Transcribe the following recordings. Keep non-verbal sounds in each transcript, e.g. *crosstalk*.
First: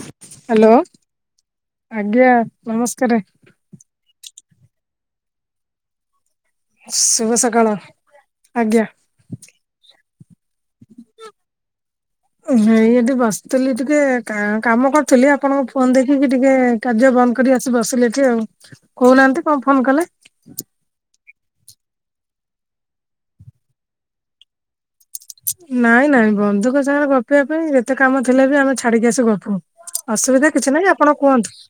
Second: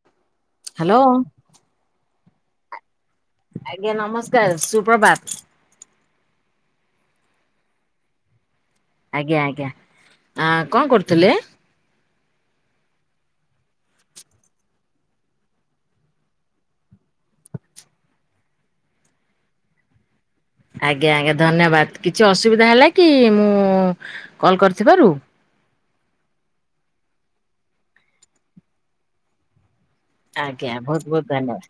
Hello hello ଆଜ୍ଞା ନମସ୍କାରେ। ଆଜ୍ଞା ନମସ୍କାର ସୁପ୍ରଭାତ। ଶୁଭ ସକାଳ ଆଜ୍ଞା। ଆଜ୍ଞା ଆଜ୍ଞା। ଆ କଣ କରୁଥିଲେ? ହ ହେଇ ଏଠି ବସିଥିଲି ଟିକେ କା କାମ କରଥିଲି। ଆପଣଙ୍କ ଫୋନ ଦେଖିକି ଟିକେ କାର୍ଯ୍ୟ ବନ୍ଦ କରି ଆସି ବସିଲେ ଏଠି ଆଉ। କହୁନାହାନ୍ତି କଣ ଫୋନ କଲେ? ଆଜ୍ଞା ଆଜ୍ଞା ଧନ୍ୟବାଦ। କିଛି ଅସୁବିଧା ହେଲା କି ମୁଁ କଲ୍ କରିଥିବାରୁ? ନାଇଁ ନାଇଁ ବନ୍ଧୁଙ୍କ ସାଙ୍ଗରେ ଗପିବା ପାଇଁ ଯେତେ କାମ ଥିଲେ ବି ଆମେ ଛାଡିକି ଆସି ଗପୁ। ଅସୁବିଧା ଆଜ୍ଞା କିଛି ନାହିଁ। ବହୁତ ଆପଣ ବହୁତ କୁହନ୍ତୁ। ଧନ୍ୟବାଦ।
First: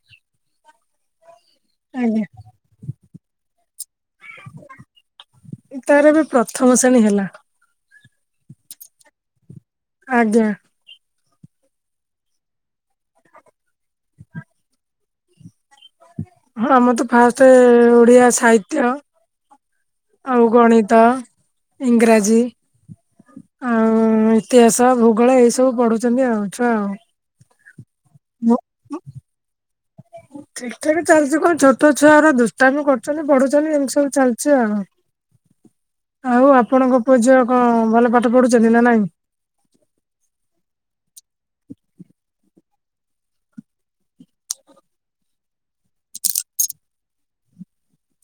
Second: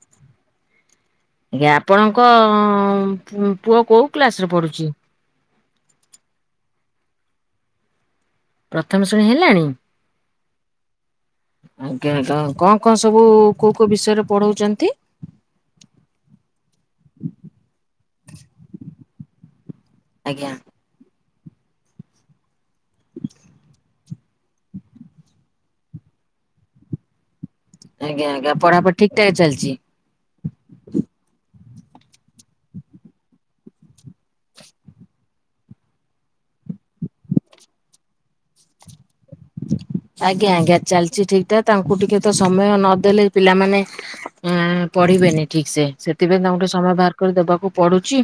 ଆଜ୍ଞା ଆପଣଙ୍କ ପୁ ପୁଅ କୋଉ କ୍ଳାସ ରେ ପଢୁଛି? ତାର ବି ପ୍ରଥମ ଶ୍ରେଣୀ ହେଲା। ପ୍ରଥମ ଶ୍ରେଣୀ ହେଲାଣି। ଆଜ୍ଞା ଆଜ୍ଞା କଣ କଣ ସବୁ କୋଉ କୋଉ ବିଷୟରେ ପଢଉଛନ୍ତି? *inaudible* ହଁ ଆମର ତ ଫାଷ୍ଟେ ଓଡିଆ ସାହିତ୍ୟ। ଆଉ ଆଜ୍ଞା ଗଣିତ ଇଂରାଜୀ ଆଉ ହଁ ଇତିହାସ ଭୂଗୋଳ ଏଇ ସବୁ ପଢୁଛନ୍ତି ଆଉ ଛୁଆ ଆଉ। ଆଜ୍ଞା ଆଜ୍ଞା ମୁଁ ପଢାପଢା ଠିକ ଠାକ ଚାଲିଛି? ଠିକ ଠାକ ଚାଲିଛି କଣ? ଛୋଟ ଛୁଆରା ଦୁଷ୍ଟାମି କରୁଛନ୍ତି। ପଢୁଛନ୍ତି ଏମିତି ସବୁ ଚାଲିଛି ଆଉ। ଆଉ ଆପଣଙ୍କ ପୁଅ ଝିଅ କଣ ଭଲ ପାଠ ପଢୁଛନ୍ତି ନା ନାଇଁ? ଆଜ୍ଞା ଆଜ୍ଞା ଚାଲିଛି ଠିକ ଠାକ। ତାଙ୍କୁ ଟିକେ ତ ସମୟ ନଦେଲେ ପିଲାମାନେ ଆ ପଢିବେନି ଠିକ ସେ। ସେଥିପାଇଁ ତାଙ୍କୁଠେ ସମୟ ବାହାର କରି ଦେବାକୁ ପଢୁଛି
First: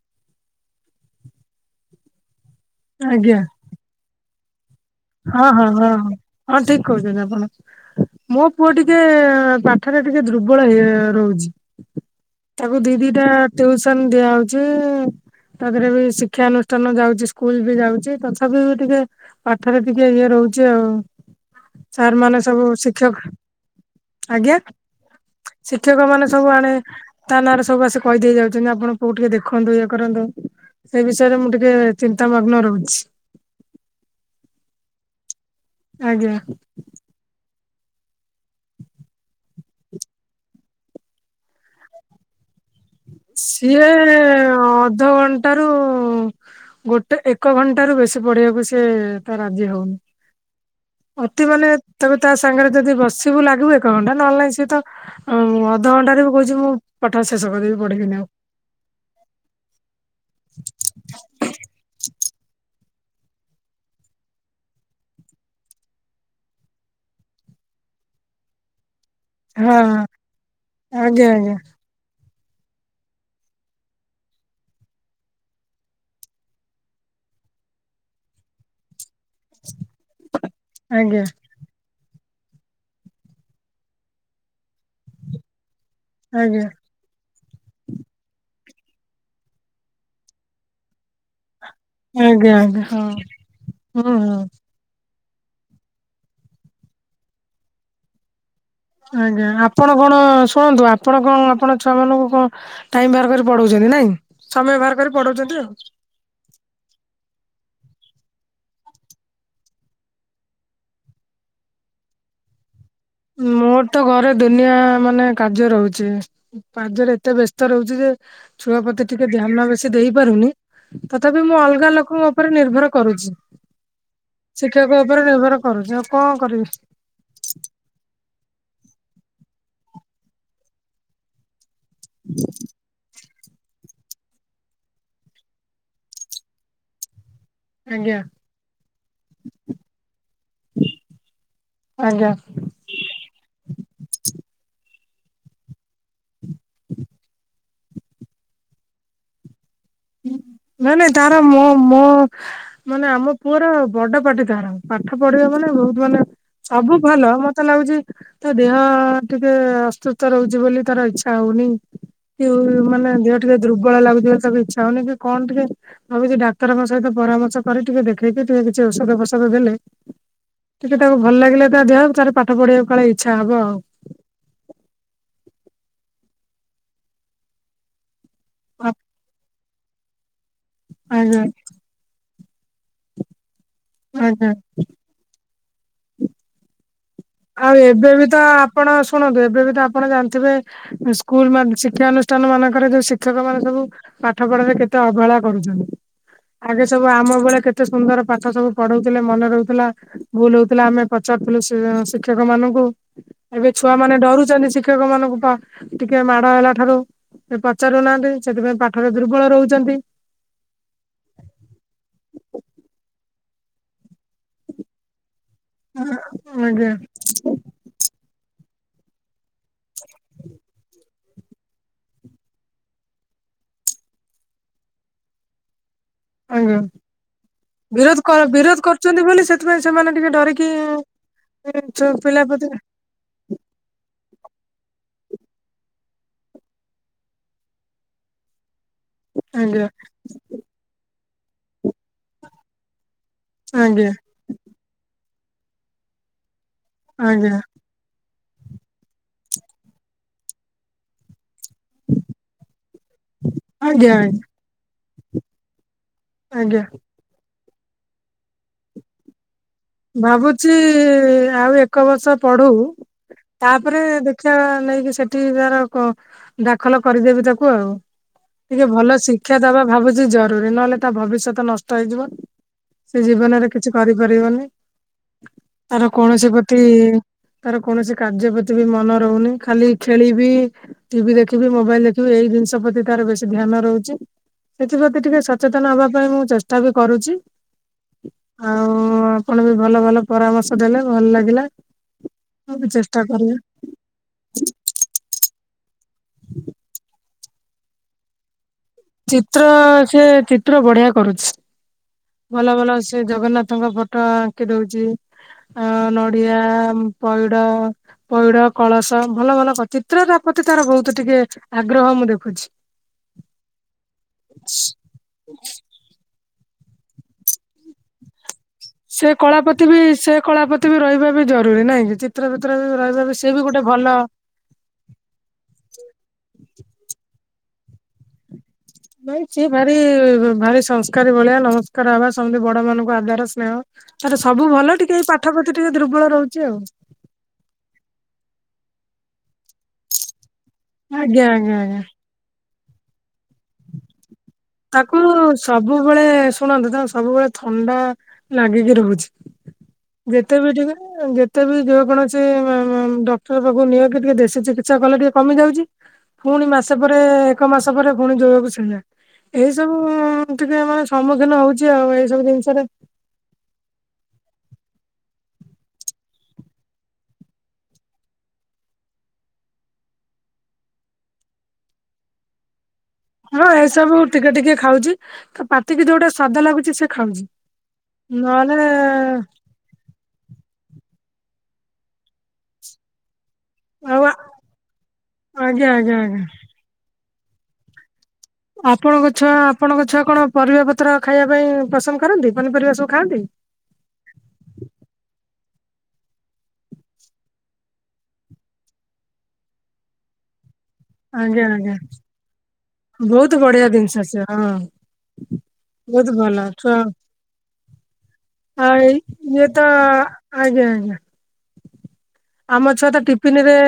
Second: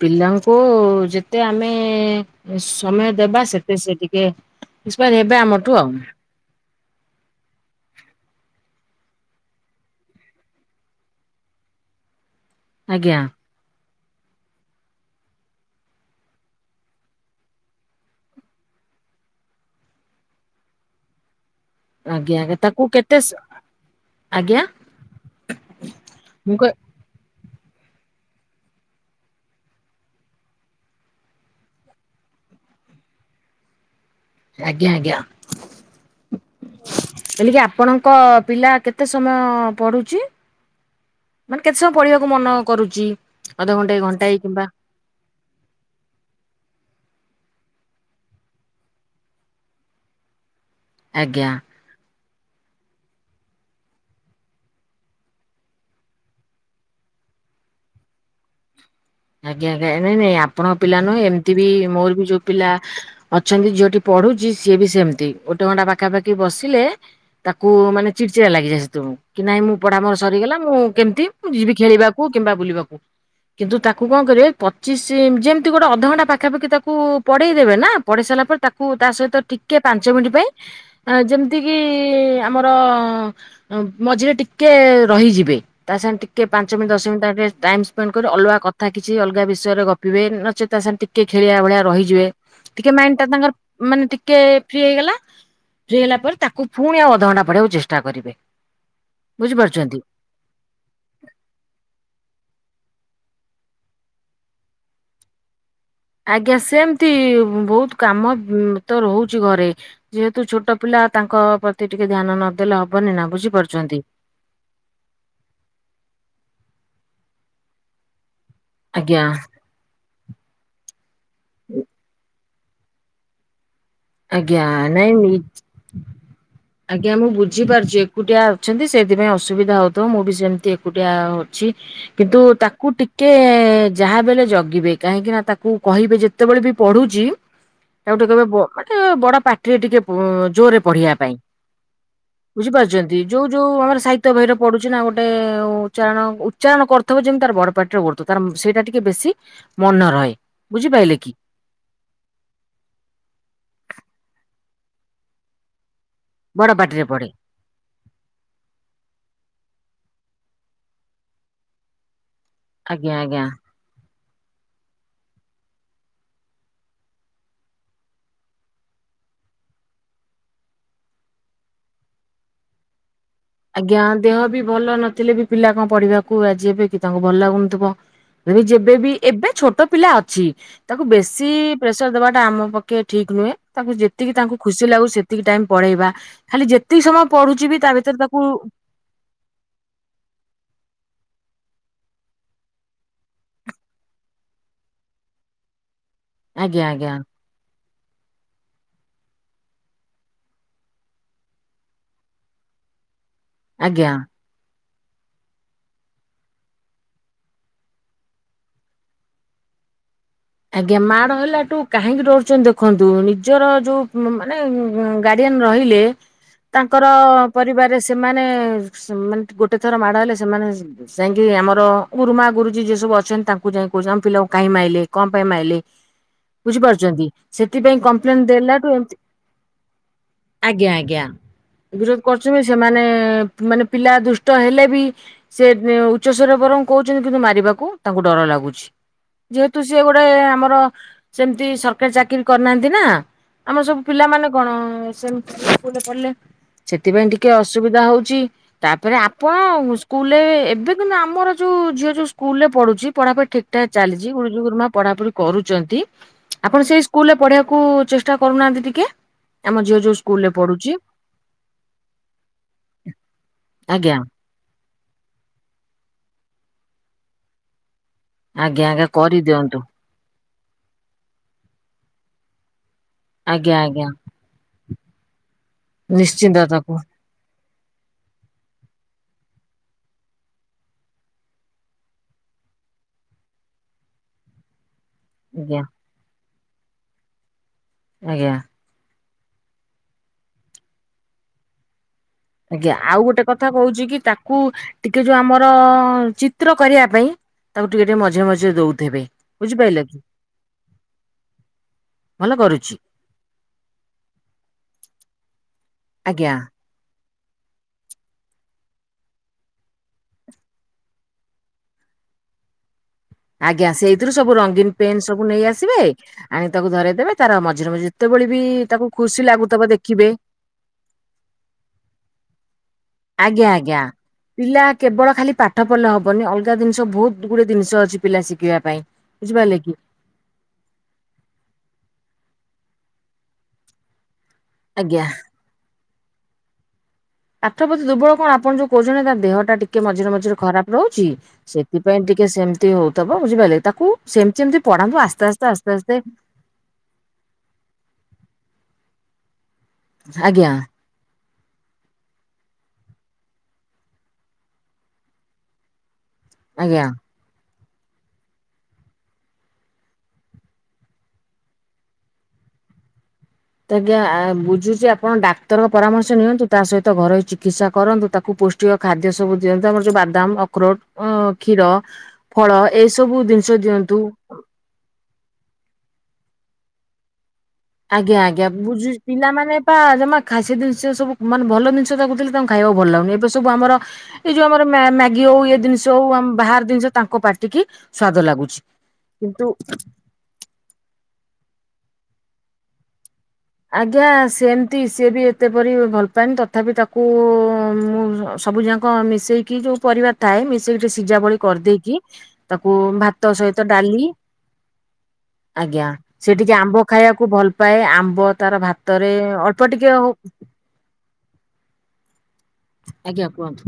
ପିଲାଙ୍କୁ ଯେତେ ଆମେ ସମୟ ଆଜ୍ଞା ଦେବା ସେତେ ସେ ଟିକେ ନିପ ହେବେ ହଁ ହଁ ଆମଠୁ ହଁ ଆଉ। ହଁ ହଁ ଠିକ କରୁଛନ୍ତି ଆପଣ। ମୋ ପୁଅ ଟିକେ ପାଠରେ ଟିକେ ଦୁର୍ବଳ ହେଇ ରହୁଛି। ତାକୁ ଦିଦି ଆଜ୍ଞା ଟା ଟିଉସନ ଦିଆ ହଉଛି। ତାପରେ ବି ଶିକ୍ଷା ଅନୁଷ୍ଠାନ ଯାଉଛି। ସ୍କୁଲ ବି ଯାଉଛି। ତଥାପି ବି ଟିକେ ଏଥରେ ଟିକେ ଇଏ ରହୁଛି ଆଉ। ସାର୍ ଆଜ୍ଞା ମାନେ ଆଜ୍ଞା ସବୁ ତାକୁ କେତେ ଶିକ୍ଷକ ଆଜ୍ଞା ଶିକ୍ଷକ ମାନେ ସବୁ ମୁଁ ଆଣେ କହି ତା ନାଁରେ ସବୁ ଆସି କହିଦେଇ ଯାଉଛନ୍ତି। ଆପଣ ପୁଅକୁ ଟିକେ ଦେଖନ୍ତୁ ଇଏ କରନ୍ତୁ। ସେଇ ବିଷୟରେ ମୁଁ ଟିକେ ଚିନ୍ତା ମଗ୍ନ ରହୁଛି। ଆଜ୍ଞା ଆଜ୍ଞା। ଆଜ୍ଞା। ହେଲେ କି ଆପଣଙ୍କ ପିଲା କେତେ ସମୟ ପଢୁଛି? ମାନେ କେତ ସମୟ ପଢିବାକୁ ମନ କରୁଛି ସିଏ ଅଧଘଣ୍ଟାଏ ଘଣ୍ଟାଏ କିମ୍ବା ଅଧ ଘଣ୍ଟାରୁ ଗୋଟେ ଏକ ଘଣ୍ଟା ରୁ ବେଶୀ ପଢିବାକୁ ସିଏ ତ ରାଜି ହଉନି। ଅତି ଆଜ୍ଞା। ମାନେ ତକୁ ତା ସାଙ୍ଗରେ ଯଦି ବସିବୁ ଲାଗିବୁ ଏକ ଘଣ୍ଟା ନହେଲେ ନାହିଁ ସିଏ ତ ହ ମୁଁ ଅଧଘଣ୍ଟାରେ ବି କହୁଛି ମୁଁ ପାଠ ଶେଷ କରିବି। ପଢିବିନି ଆଉ। ଆଜ୍ଞା ଆଜ୍ଞା। ନାଇଁ ନାଇଁ ଆପଣଙ୍କ ପିଲା ନୁହେଁ ଏମିତି ବି ମୋର ବି ଯୋଉ ପିଲା ଅଛନ୍ତି ଝିଅଠି ପଢୁଛି ସିଏ ବି ସେମିତି। ଗୋଟେ ଘଣ୍ଟା ପାଖାପାଖି ବସିଲେ ତାକୁ ମାନେ ଚିଡ ଚିଡା ଲାଗିଯାଏ ସେତେ ବେଳକୁ। କି ନାଇଁ ମୁଁ ପଢା ହଁ ମର ସରିଗଲା। ମୁଁ କେମିତି ଆଜ୍ଞା ମୁଁ ଆଜ୍ଞା ଯିବି ଖେଳିବାକୁ କିମ୍ବା ବୁଲିବାକୁ। କିନ୍ତୁ ତାକୁ ତାକୁ କଣ କରିବେ ପଚିଶ ଯେମିତି ଗୋଟେ ଅଧଘଣ୍ଟା ପାଖାପାଖି ତାକୁ ପଢେଇ ଦେବେ ନା ପଢେଇ ସାରିଲା ପରେ ତାକୁ ତା ସହିତ ତ ଟିକେ ପାଞ୍ଚ ମିନିଟ୍ ପାଇଁ ଆଜ୍ଞା ଯେମ୍ ଯେମିତିକି ଆମର ମଝିରେ ଟିକେ ରହିଯିବେ। ତା ସାଙ୍ଗ ଟିକେ ଆଜ୍ଞା ପାଞ୍ଚ ମିନଟ ଦଶ ମିନିଟ୍ ତା ଟିକେ ଟାଇମ୍ ସ୍ପେଣ୍ଡ କରି ଅଲଗା କ ଥା କିଛି ଅଲଗା ବିଷୟରେ ଗପିବେ ନଚେତ୍ ତା ସାଙ୍ଗ ରେ ଟିକ କେ ଖେଳିଆ ଭଳିଆ ରହିଯିବେ। ଆଜ୍ଞା ଆଜ୍ଞା ଟିକେ ହଁ ମାଇଣ୍ଡ ଟା ତାଙ୍କର ମାନେ ହୁଁ ହୁଁ। ଟିକେ ଫ୍ରି ହେଇଗଲା ଫ୍ରି ହେଲା ପରେ ତାକୁ ପୁଣି ଆଉ ଅଧଘଣ୍ଟା ପଢେଇଆକୁ ଚେଷ୍ଟା କରିବେ। ଆଜ୍ଞା ଆପଣ ବୁଝିପାରୁଛନ୍ତି। କଣ ଶୁଣନ୍ତୁ ଆପ୍ ଆପଣ କଣ ଆପଣ ଛୁଆ ମାନଙ୍କୁ କଣ ଟାଇମ ବାହାର କରି ପଢଉଛନ୍ତି ନାଇଁ। ସମୟ ବାହାର କରି ପଢାଉଚନ୍ତି ଆଉ। ଆଜ୍ଞା ସେମତି ବହୁତ କାମ ଉଁ ତ ରହୁଚି ଘରେ। ଯେହେତୁ ଛୋଟ ପିଲା ତାଙ୍କ ପ୍ରତି ଟିକେ ଧ୍ୟାନ ନଦେଲେ ହବନି ନା ମୋର ତ ବୁଝିପାରୁଚନ୍ତି? ଘରେ ଦୁନିଆ ମାନେ କାର୍ଯ୍ୟ ରହୁଚି। କାର୍ଯ୍ୟରେ ଏତେ ବ୍ୟସ୍ ତ ରହୁଚି ଯେ ଛୁଆ ପ୍ରତି ଆଜ୍ଞା ଟିକେ ଧ୍ୟାନ ବେଶି ଦେଇ ପାରୁନି। ତଥାପି ମୁଁ ଅଲଗା ଲୋକଙ୍କ ଉପରେ ନିର୍ଭର କରୁଛି। ଆଜ୍ଞା ଶିକ୍ଷକ ନାଇଁ ଉପରେ ନି ନିର୍ଭର କରୁଛି। ଆଉ କଣ କରିବି? ଆଜ୍ଞା ମୁଁ ବୁଝିପାରୁଚି ଏକୁଟିଆ ଅଛନ୍ତି ସେଥିପାଇଁ ଅସୁବିଧା ହଉଥିବ ମୁଁ ବି ସେମିତି ଏକୁଟିଆ ଅ ଛି କିନ୍ତୁ ତାକୁ ଟିକେ ଯାହା ବି ହେଲେ ଜଗିବେ କାହିଁକି ନା ତାକୁ କହିବେ ଯେତେବେଳେ ବି ପଢୁଚି ତାକୁ ଆଜ୍ଞା ଟିକେ କହିବେ ବ ଗୋଟେ ବଡ ପାଟିରେ ଟିକେ ପ୍ ଜୋରରେ ପଢିବା ପାଇଁ। ଆଜ୍ଞା। ବୁଝ୍ ଝି ପାରୁଚନ୍ତି। ଯୋଉ ଯୋଉ ଆମର ସାହିତ୍ୟ ବହିରେ ପଢୁଚି ନା ଗୋଟେ ଉଚ୍ଚାରଣ ଉଚ୍ଚାରଣ କରୁଥିବ ଯେମିତି ତାର ବଡ ପାଟିରେ କରୁଥିବ। ତାର ସେଇଟା ଟିକେ ବେଶୀ ମନ ରହେ ନାଇଁ ନାଇଁ ବୁଝିପାରିଲେ କି ତାର ମୋ ମୋ ମାନେ ଆମ ପୁଅର ବଡ ପାଟି ତାର ପାଠ ପଢିବ ମାନେ ବହୁତ ମାନେ ବଡ ସବୁ ପାଟିରେ ପଢେ। ଭଲ ମତ୍ ତେ ଲାଗୁଚି ତା ଦେହ ଟିକେ ଅସୁସ୍ଥ ରହୁଚି ବୋଲି ତାର ଇଚ୍ଛା ହଉନି। କି ଆଜ୍ଞା ମାନେ ଦେହ ଆଜ୍ଞା ଟିକେ ଦୁର୍ବଳ ଲାଗୁଚି ବୋଲି ତାକୁ ଇଚ୍ଛା ହଉନି କି କଣ ଟିକେ ଭାବିଚି ଡାକ୍ତରଙ୍କ ସହିତ ପରାମର୍ଶ କରି ଟିକେ ଦେଖେଇକି ଟିକେ କିଛି ଔଷଧ ଫୌଷଧ ଦେଲେ ଟିକେ ତାକୁ ଭଲ ଲାଗିଲା ତା ଦେହ ତାର ପାଠ ପଢିବାକୁ କାଳେ ଇଚ୍ଛା ହବ। ଆଉ। ଆଜ୍ଞା ଦେହ ବି ଭଲ ନଥିଲେ ବି ପିଲା କଣ ପଢିବାକୁ ରାଜି ହେବେ କି ତାଙ୍କୁ ଭଲ ଲାଗୁନଥିବ। ଭାରି ଯେବେବି ଏବେ ଛୋଟ ପିଲା ଅଛି ତାକୁ ଆଜ୍ଞା ବେଶି ପ୍ରେସର ଦବାଟା ଆମ ପକ୍ଷେ ଠିକ୍ ନୁହେଁ। ତାଙ୍କୁ ଯେତିକି ଆଜ୍ଞା। ତାଙ୍କୁ ଖୁସି ଲାଗୁଚି ସେ ତିକି ଟାଇମ ପଢେଇବା ଖାଲି ଯେତିକି ସମୟ ଆଉ ପଢୁଚିବି ତା ଏବେ ଭିତରେ ବି ତାକ ତ ଆପଣ ଶୁଣନ୍ତୁ ଏବେ ବି ତ ଆପଣ ଜାଣିଥିବେ ସ୍କୁଲ ମାନ ଶିକ୍ଷାନୁଷ୍ଠାନ ମାନଙ୍କରେ ଯୋଉ ଶିକ୍ଷକ ମାନେ ସବୁ ପାଠ ପଢାରେ କେତେ ଅବହେଳା କରୁଚନ୍ତି? ଆଜ୍ଞା ଆଗେ ସବୁ ଆଜ୍ଞା ଆମ ବେଳେ କେତ ଏତେ ସୁନ୍ଦର ପାଠ ସବୁ ପଢଉଥିଲେ ମନେ ରହୁଥିଲା। ଭୁଲ ହଉଥିଲା ଆମେ ପଚାରୁଥିଲୁ ସି ଇ ଶି କ୍ଷକ ମାନଙ୍କୁ ଏବେ ଛୁଆ ଆଜ୍ଞା ମାନେ ଡରୁଚନ୍ତି ଶିକ୍ଷ କ୍ଷକ ମାନଙ୍କୁ ପା ଟିକେ ମାଡ ହେଲା ଠାରୁ। ସେ ପଚାରୁନାହାଁନ୍ତି ସେଥିପାଇଁ ପାଠରେ ଦୁର୍ବଳ ରହୁଚନ୍ତି। ଆଜ୍ଞା ମାଡ ହେଲାଠୁ କାହିଁକି ଡରୁଚନ୍ତି ଦେଖନ୍ତୁ ନିଜର ଯୋଉ ମୁ ମାନେ ଗାର୍ଡିଆନ ରହିଲେ ଆଜ୍ଞା ତାଙ୍କର ପରିବାରରେ ସେମାନେ ଶ୍ ମାନେ ଗୋଟେ ଥର ମାଡ଼ ହେଲେ ସେମାନେ ସ ଯାଇଁକି ଆମର ଗୁରୁମା ଗୁରୁଜୀ ଯିଏ ସବୁ ଅଛନ୍ତି ତାଙ୍କୁ ଯାଇଁ କହୁଚନ୍ତି ଆମ ପିଲାକୁ କାହିଁକି ମାଇଲେ। କଣ ପାଇଁ ମାଇଲେ? ଆଜ୍ଞା ବୁଝିପାରୁଚନ୍ତି ସେଥିପାଇଁ ବିରୋଧ କମ୍ପ୍ଲେନ ବିରୋଧ ଦେଲାଠୁ ଏମିତି। କରୁଛନ୍ତି ବୋଲି ସେଥିପାଇଁ ସେମାନେ ଟିକେ ଡରିକି ବିରୋଧ ପିଲା କରୁଚନ୍ତି ପ୍ରତି ସେମାନେ ମାନେ ପିଲା ଦୁଷ୍ଟ ହେଲେ ବି ସେ ଏ ଉଚ୍ଚ ସ୍ୱର ରେ ବରଂ କହୁଛନ୍ତି କିନ୍ତୁ ମାରିବାକୁ ତାଙ୍କୁ ଡର ଲାଗୁଛି। ତୁ ଆଜ୍ଞା ସେଇ ଗୋଡ଼ାଏ ଆମର ସେମିତି ସରକାରୀ ଚାକିରି କରିନାହାଁନ୍ତି ନା? ଆମର ସବୁ ଆଜ୍ଞା। ପିଲାମାନୋନ କଣ ସେମିତି ସେ ସ୍କୁଲ ରେ ପଢିଲେ। ସେଥିପାଇଁ ଟିକେ ଆଜ୍ଞା ଅସ୍ ସୁବିଧା ହଉଚି। ତାପରେ ଆପଣ ସ୍କୁଲ ରେ ଏବେ କିନ୍ତୁ ଆମର ଯୋଉ ଝିଅ ଯୋଉ ସ୍କୁଲ ପଢୁଚି ପଢ଼ାପଢି ଠିକ୍ ଆଜ୍ଞା ଚାଲିଚି ଆଜ୍ଞା ଗୁରୁଜୀ ଗୁରୁମା ପଢାପଢି କରୁଚନ୍ତି ଆଜ୍ଞା ଆପଣ ସେଇ ସ୍କୁଲ ରେ ପଢିବାକୁ ଚେଷ୍ଟା କରୁନାହାଁନ୍ତି ଟିକେ? ଆମ ଝିଅ ଯୋଉ ସ୍କୁଲରେ ଭାବୁଚି ପଢୁଛି ଆଉ ଏକ ବର୍ଷ ପଢୁ ତା ପରେ ଆଜ୍ଞା। ଦେଖ୍ ଶିକ୍ଷା ନେଇକି ସେଠି ତାର କ ଦାଖଲ କରିଦେବି ତାକୁ ଆଉ। ଟିକେ ଆଜ୍ଞା ଆଜ୍ଞା ଭଲ ଶିକ୍ଷା କରିଦିଅନ୍ତୁ ଦବା ଭାବୁଛି ଜ *unintelligible* ନହେଲେ ତା ଭବିଷ୍ୟତ ନଷ୍ଟ ହେଇଯିବ ସେ ଜୀବନରେ ଆଜ୍ଞା କିଛି ଆଜ୍ଞା କରିପାରିବନି। ତାର କୌଣସି ନିଶ୍ଚିନ୍ତ ପ୍ରତି ତାକୁ ତାର କୌଣସି କାର୍ଯ୍ୟ ପ୍ରତି ବି ମନ ରହୁନି ଖାଲି ଖେଳିବି ଟିଭି ଦେଖିବି ମୋବାଇଲ ଦେଖିବି ଏଇ ଜିନିଷ ପ୍ରତି ତାର ବେଶୀ ଧ୍ୟାନ ରହୁଚି। ସେଥିପ୍ରତି ଟିକେ ଆଜ୍ଞା ସଚେତନ ହବା ପାଇଁ ମୁଁ ଚେଷ୍ଟା ବି କରୁଚି। ଆଜ୍ଞା। ଆଉ ଆପଣ ବି ଭଲ ଭଲ ପରାମର୍ଶ ଦେଲେ ଭଲ ଲାଗିଲା। ସବୁ ଆଜ୍ଞା ଚେଷ୍ଟା ଆଉ ଗୋଟେ କରିବେ କଥା କହୁଛି କି ତା କୁ ଟିକେ ଯୋଉ ଆମର ଚିତ୍ର କରିବା ପାଇଁ ତାକୁ ଟିକେ ଟିକେ ମଝିରେ ମଝିରେ ଦଉ ଚିତ୍ର ସେ ଚିତ୍ର ବଢିଆ କରୁଛି। ଭଲ ଭଲ ସେ ଜଗନ୍ନାଥଙ୍କ ଫଟ ଆଙ୍କି ଦଉଛି। ଅ ଆଜ୍ଞା ନଡିଆ ପଇଡ ପଇଡ କଳସ ଭଲ ଭଲ କ ଚିତ୍ର ତା ପ୍ରତି ତାର ବହୁତ ଟିକେ ଆଗ୍ରହ ମୁଁ ଦେଖୁଛି। ଆଜ୍ଞା ସେଇଥିରୁ ସବୁ ରଙ୍ଗୀନ ପେନ୍ ସବୁ ନେଇ ଆସିବେ। ଆଣିକ ତାକୁ ଧରଇଦେବେ ତାର ମଝିରେ ମଝିରେ ଯେତେବେଳେ ବି ତାକୁ ସେ ଖୁସି ଲାଗୁଥିବ କଳାପତି ବି ଦେଖିବେ ସେ କଳାପ ହେଟି ବି ରହିବା ବି ଜରୁରୀ ନାଇଁ କି ଚିତ୍ର ଫିତ୍ର ବି ରହିବା ବି ସେ ବି ଆଜ୍ଞା ଗୋଟେ ଆଜ୍ଞା ଭଲ। ପିଲା କେବଳ ଖାଲି ପାଠ ପଢିଲେ ହବନି ଅଲଗା ଜିନିଷ ବହୁତ ଗୁଡଏ ଜିନିଷ ଅଛି ପିଲା ଶିଖିବା ପାଇଁ ଭାଇ ଚି ବୁଝିପାରିଲେ କି ଭାରି ଭାରି ସଂସ୍କାରୀ ଭଳିଆ ନମସ୍କାର ହବା ସେମିତି ବଡ ମାନଙ୍କୁ ଆଦାର ସ୍ନେହ ତାର ସବୁ ଭଲ ଟିକେ ଆଜ୍ଞା ଏଇ ପାଠ ପ୍ରତି ଟିକେ ଦୁର୍ବଳ ରହୁଛି ଆଉ। ପାଠ ପତି ଦୁରବଳ କଣ ଆପଣ ଯଉ କଛନ୍ତି ତା ଦେହ ଟିକେ ମଝିରେଝିରେ ଖରା ରହୁଛି ଆଜ୍ଞା ଆଜ୍ଞା ଆଜ୍ଞା। ସେଥିପାଇଁ ଟିକେ ସେମିତି ହଉଥିବ ବୁଝିପାଇଲେ ତାକୁ ସେମଚି ଏମତି ତାକୁ ସବୁବେଳେ ଶୁଣନ୍ତୁ ତାକୁ ସବୁବେଳେ ଥଣ୍ଡା ନାଗିକି ରହୁଛି ଆଜ୍ଞା ଯେତେବେଳେ ଯିବେ ଉଁ ଯେତେବେଳେ ଯେ କୌଣସି ମ ମ ଡକ୍ଟର ପାଖକୁ ନିଅ କି ଟିକେ ଦେଶୀ ଚିକିତ୍ସା କଲେ ଟିକେ କମି ଯାଉଛି। ହଁଁ *inaudible* ଫୁଣି ମାସେ ପରେ ଏକ ମାସ ପରେ ଫୁଣି ଯୋଉଆକୁ ସେଇଆ। ଏଇ ସବୁ ଟିକେ ସମ୍ମୁଖୀନ ହଉଛି ଆଉ ଏଇ ସବୁ ଜିନିଷରେ। ତ ଆଜ୍ଞା ବୁଝୁଚି ଆପଣ ଡାକ୍ତର ପରାମର୍ଶ ନିଅନ୍ତୁ ତା ସହିତ ଘରୋଇ ଚିକିତ୍ସା କରନ୍ତୁ ତାକୁ ପୋଷ ପିରିଅ ଖାଦ୍ୟ ସବୁ ଦିଅନ୍ତି ଆମର ଯୋଉ ବାଦାମ ଅକରୋଟ କ୍ଷୀର ଫଳ ଏଇ ସବୁ ଜିନିଷ ଦିଅନ୍ତୁ। ଖାଉଚି ପାତିକି ଯୋଉଟା ସ୍ଵାଦ ଲାଗୁଛି ସେ ଖାଉଚି। ଆଜ୍ଞା ଆଜ୍ଞା ବୁଝୁଚି ପିଲାମାନେ ପା ଜମା ଖାସି ଜିନିଷ ସବୁ ମାନେ ଭଲ ଜିନିଷ ତାଙ୍କୁ ଦେଲେ ତାଙ୍କୁ ଖାଇକୁ ଭଲ ଲାଗୁନି ଏବେ ସବୁ ଆମର ଆଉ ଏଇ ଯୋଉ ଆମର ମ୍ୟାଗି ହଉ ଇଏ ଆଜ୍ଞା ଦିନିଷ ଆଜ୍ଞା ଆଜ୍ଞା ହଉ ବାହାର ଜିନିଷ ତାଙ୍କ ପାଟିକି ସ୍ୱାଦ ଲାଗୁ ଆପଣଙ୍କ ଛୁଆ ଆପଣଙ୍କ ଛୁଆ କଣ ପରିବା ପତ୍ର ଖାଇବା ପାଇଁ ପସନ୍ଦ କରନ୍ତି ପନିପରିବା ସବୁ ଖାଆନ୍ତି। ଆଜ୍ଞା ସେମିତି ସିଏ ବି ଏତେ ପରି ଭଲ ପାଏନି ତଥାପି ତାକୁ ମୁଁ ସବୁ ଯା କଁ ମିଶେଇକି ଯୋଉ ପରିବା ଥାଏ ମିଶେଇକି ଟିକେ ସିଝାବଳି ଆଜ୍ଞା ଆଜ୍ଞା। କରିଦେଇକି ତାକୁ ଭାତ ବହୁତ ବଢିଆ ସହିତ ଜିନିଷ ଡାଲି ସେ ହଁ ଆଜ୍ଞା ବହୁତ ସେ ଭଲ ଟିକେ ଛୁଆ ଆମ୍ବ ଖାଇବାକୁ ଭଲ ପାଏ ଆମ୍ବ ତାର ଆଉ ଏଇ ଭାତରେ ଇଏ ତ ଅଳ୍ପ ଟିକେ ହଉ ଆଜ୍ଞା ଆଜ୍ଞା ଆମ ଛୁଆ ତ ଆଜ୍ଞା ଟିପିନ୍ ରେ କୁହନ୍ତୁ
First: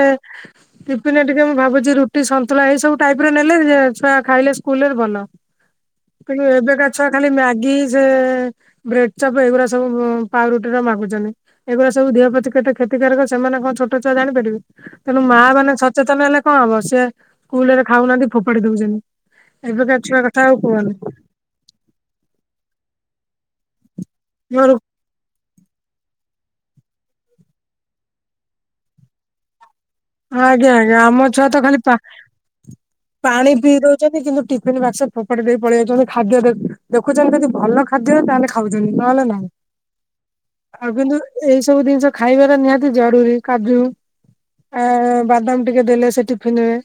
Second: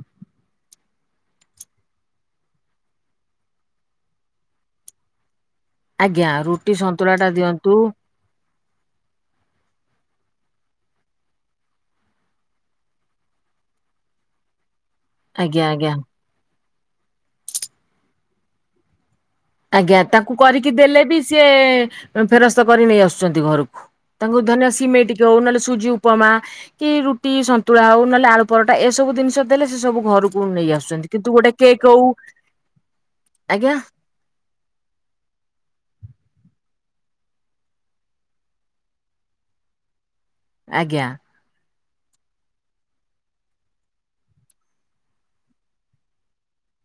ଟିଫିନ୍ ରେ ଟିକେ ମୁଁ ଭାବୁଛି ରୁଟି ସନ୍ତୁଳା ଏଇ ସବୁ ଟାଇପରେ ନେଲେ ଏ ଛୁଆ ଖାଇଲେ ସ୍କୁଲରେ ଭଲ ଆଜ୍ଞା କିନ୍ତୁ ରୁଟି ଏବେକା ଛୁଆ ସନ୍ତୁଳା ଖାଲି ଟା ମ୍ୟାଗି ଦିଅନ୍ତୁ ସେ ବ୍ରେଡ ଚପ ଏଉରା ସବୁ ପାଉ ରୁଟିରା ମାଗୁଚନ୍ତି। ଏଗୁରା ସବୁ ଦେହ ପତି କେତେ କ୍ଷତିକାରକ ସେମାନେ କଣ ଛୋଟ ଛୁଆ ଜାଣିପାରିବେ। ତେଣୁ ମା ଆଜ୍ଞା ମାନେ ଆଜ୍ଞା ସଚେତନ ହେଲେ କଣ ହବ ସିଏ ସ୍କୁଲ ରେ ଖାଉନାହାନ୍ତି ଫୋପାଡି ଦଉଛନ୍ତି। ଏବେକା ଆଜ୍ଞା ଛୁଆ ତାଙ୍କୁ କଥା ଆଉ କରିକି କୁହନି ଦେଲେ ବି ସି ସିଏ ଅଁ, ଫେରସ୍ତ କରି ନେଇ ଆସୁଛନ୍ତି ଘରକୁ। ତାଙ୍କୁ ଧରିନିଅ ମୋର ସିମେଇ ଟିକ ଯୋଉ ନହେଲେ ସୁଜି ଉପମା। କି ରୁଟି ସନ୍ତୁଳା ହଉ। ନହେଲେ ଆଳୁ ପରଟା, ଏସବୁ ଦିନିଷ ଦେଲେ ସେ ସବୁ ଘରକୁ ନେଇ ଆଜ୍ଞା ଆଜ୍ଞା ଆସୁଛନ୍ତି। ଆମ କିନ୍ତୁ ଛୁଆ ଗୋଟେ ତ ଖାଲି କେକ୍ ପା ହଉ ଆଜ୍ଞା, ଯଦି କି ମୁଁ ଟିଫନ୍ ବାକ୍ସ ଫୋପାଡ଼ି ଦେଇ ପଳେଇ ଆଉଛନ୍ତି। ଖାଦ୍ୟ ଦେଖ, ଦେଖୁଛନ୍ତି ଯଦି ଭଲ ଖାଦ୍ୟ ତାହେଲେ ଖା ଖାଉଚନ୍ତି ନହେଲେ ନାଇଁ। ଆଉ ଆଜ୍ଞା କିନ୍ତୁ ଏଇ ସବୁ ଜିନିଷ ଖାଇବାର ନିହାତି ଜରୁରୀ। କାଜୁ ଆ, ବାଦାମ ଟିକେ ଦେଲେ ସେ ଟିଫିନି ରେ।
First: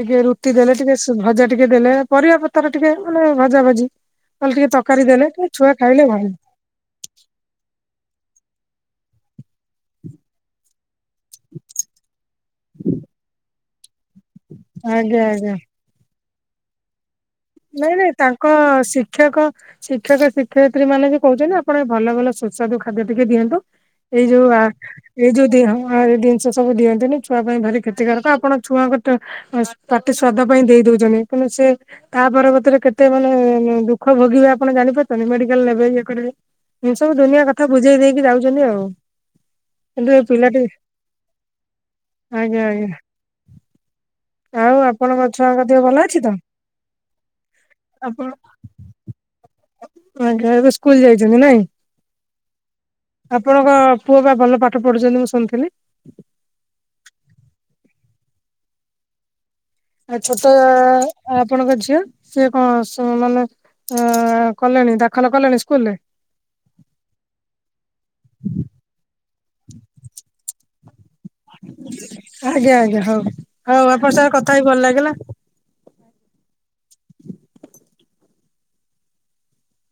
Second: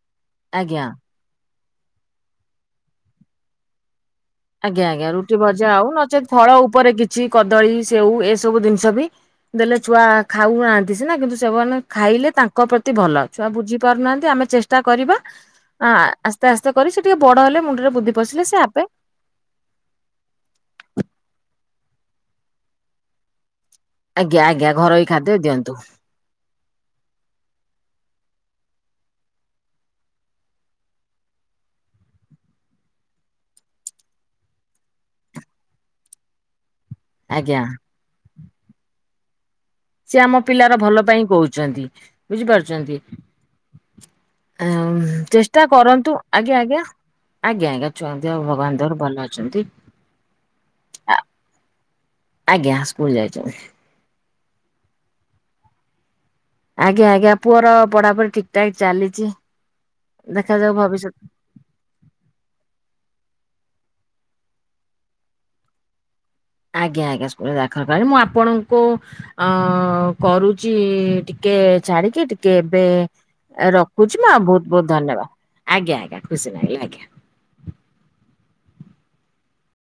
ଟିକେ ରୁଟି ଦେଲେ ଆଜ୍ଞା ଟିକେ ଭଜା ଟିକେ ଦେଲେ, ପରିବା ପତ୍ର ଟିକେ ମାନେ ଭଜା ଭାଜି। ଆଜ୍ଞା, ଆଜ୍ଞା ରୁଟି ଭଜା ଆଉ, ଭଲ ନଚେତ୍ ଫଳ ଉପରେ କିଛି କଦଳୀ, ସେଉ ଏସବୁ ଦିନିଷ ବି ଦେଲେ ଛୁଆ ଖାଉନାହାନ୍ତି ସିନା କିନ୍ତୁ ସେମାନେ ଖାଇଲେ ତାଙ୍କ ପ୍ରତି ଭଲ। ଛୁଆ ବୁଝି ପାରୁନାହାନ୍ତି, ଆମେ ଚେଷ୍ଟା କରିବା। ଆଜ୍ଞା ଆଜ୍ଞା ଆ, ଆସ ତେ ଆସ୍ତେ କରି ସେ ଟିକେ ବଡ ହେଲେ ମୁଣ୍ଡ ରେ ନାଇଁ ବୁଦ୍ଧି ନାଇଁ ତାଙ୍କ ପଶିଲେ ସେ ଆପେ ଶିକ୍ଷକ ଶିକ୍ଷକ ଶିକ୍ଷୟତ୍ରୀ ମାନେ ବି କହୁଛନ୍ତି ଆପଣ ଏ ଭଲ ଭଲ ସୁସ୍ୱାଦ ଖାଦ୍ୟ ଟିକେ ଦିଅନ୍ତୁ। ଏଇ ଆଜ୍ଞା ଯୋଉ ଆ, ଆଜ୍ଞା ଘରୋଇ ଏଇ ଖାଦ୍ୟ ଯୋଉ ଦିଅନ୍ତୁ ଦିହଁ ମାରି ଦେ ସେ ସବୁ ଦିଅନ୍ତୁନି, ଛୁଆ ପାଇଁ ଭାରି କ୍ଷତିକାରକ। ଆପଣ ଛୁଆଙ୍କୁ ତ ଅ, ପାଟି ସ୍ଵାଦ ପାଇଁ ଦେଇ ଦଉଚନ୍ତି। କିନ୍ତୁ ସେ ତା ପରବର୍ତ୍ତୀରେ କେତେ ମାନେ ଦୁଃଖ ଭୋଗିବେ ଆପଣ ଜାଣିପାରୁଛନ୍ତି। ମେଡିକାଲ୍ ନେବେ ଇଏ କରିବେ। ଏ ସବୁ ଦୁନିଆ ଆଜ୍ଞା କଥା ବୁଝେଇ ଦେଇକି ଯାଉଚନ୍ତି ଆଉ। କିନ୍ତୁ ସେ ଏ ଆମ ପିଲାଟି ପିଲାର ଭଲ ପାଇଁ କହୁଚନ୍ତି ଆଜ୍ଞା ଆଜ୍ଞା ବୁଝିପାରୁଚନ୍ତି। ଆଉ ଆଉଁ, ହାଁ ଆପଣଙ୍କ ଛୁଆଙ୍କ ଚେଷ୍ଟା ଦେହ ଭଲ କରନ୍ତୁ, ଅଛି ତ? ଆଜ୍ଞା, ଆଜ୍ଞା, ଆଜ୍ଞା, ଆଜ୍ଞା ଛୁଆଙ୍କ ଆପଣ ଦେହ ଭଗବାନ ଦୟାରୁ ଭଲ ଅଛନ୍ତି। ଆଜ୍ଞା ଏବେ ସ୍କୁଲ ଓ, ଯାଇଛନ୍ତି ନାଇଁ ଆଜ୍ଞା ସ୍କୁଲ୍ ଯାଇଛନ୍ତି। ଆପଣଙ୍କ ପୁଅ ବା ଭଲ ପାଠ ପଢୁଛନ୍ତି ମୁଁ ଶୁଣିଥିଲି? ଆଜ୍ଞା, ଆଜ୍ଞା ପୁଅର ପଢାପଢି ଠିକ୍ ଠାକ୍ ଚାଲିଚି। ଆଉ ଛୋଟ ଅ ଆପଣଙ୍କ ଝିଅ ସିଏ କଣ ସେ ମାନେ ଅ, କଲେଣି ଦାଖଲ କଲେଣି ସ୍କୁଲ୍ ରେ? ଆଜ୍ଞା, ଆଜ୍ଞା ସ୍କୁଲ୍ ରେ ଦାଖଲ କଲିଣି। ମୁଁ ଆପଣଙ୍କୁ ଅ, କରୁଚି ଟି କେ ଛାଡିକି, ଟିକେ ଆଜ୍ଞା ଏବେ ଆଜ୍ଞା ହଉ ଏ ହଉ ଆପଣଙ୍କ ରଖୁଛି। ସାଙ୍ଗେ ମା କଥା ହେଇ ବହୁତ ଭଲ ବହୁତ ଲାଗିଲା। ଧନ୍ୟବାଦ। ଆଜ୍ଞ, ଆଜ୍ଞ ଖୁସି ନାଗିଲା ଆଜ୍ଞା।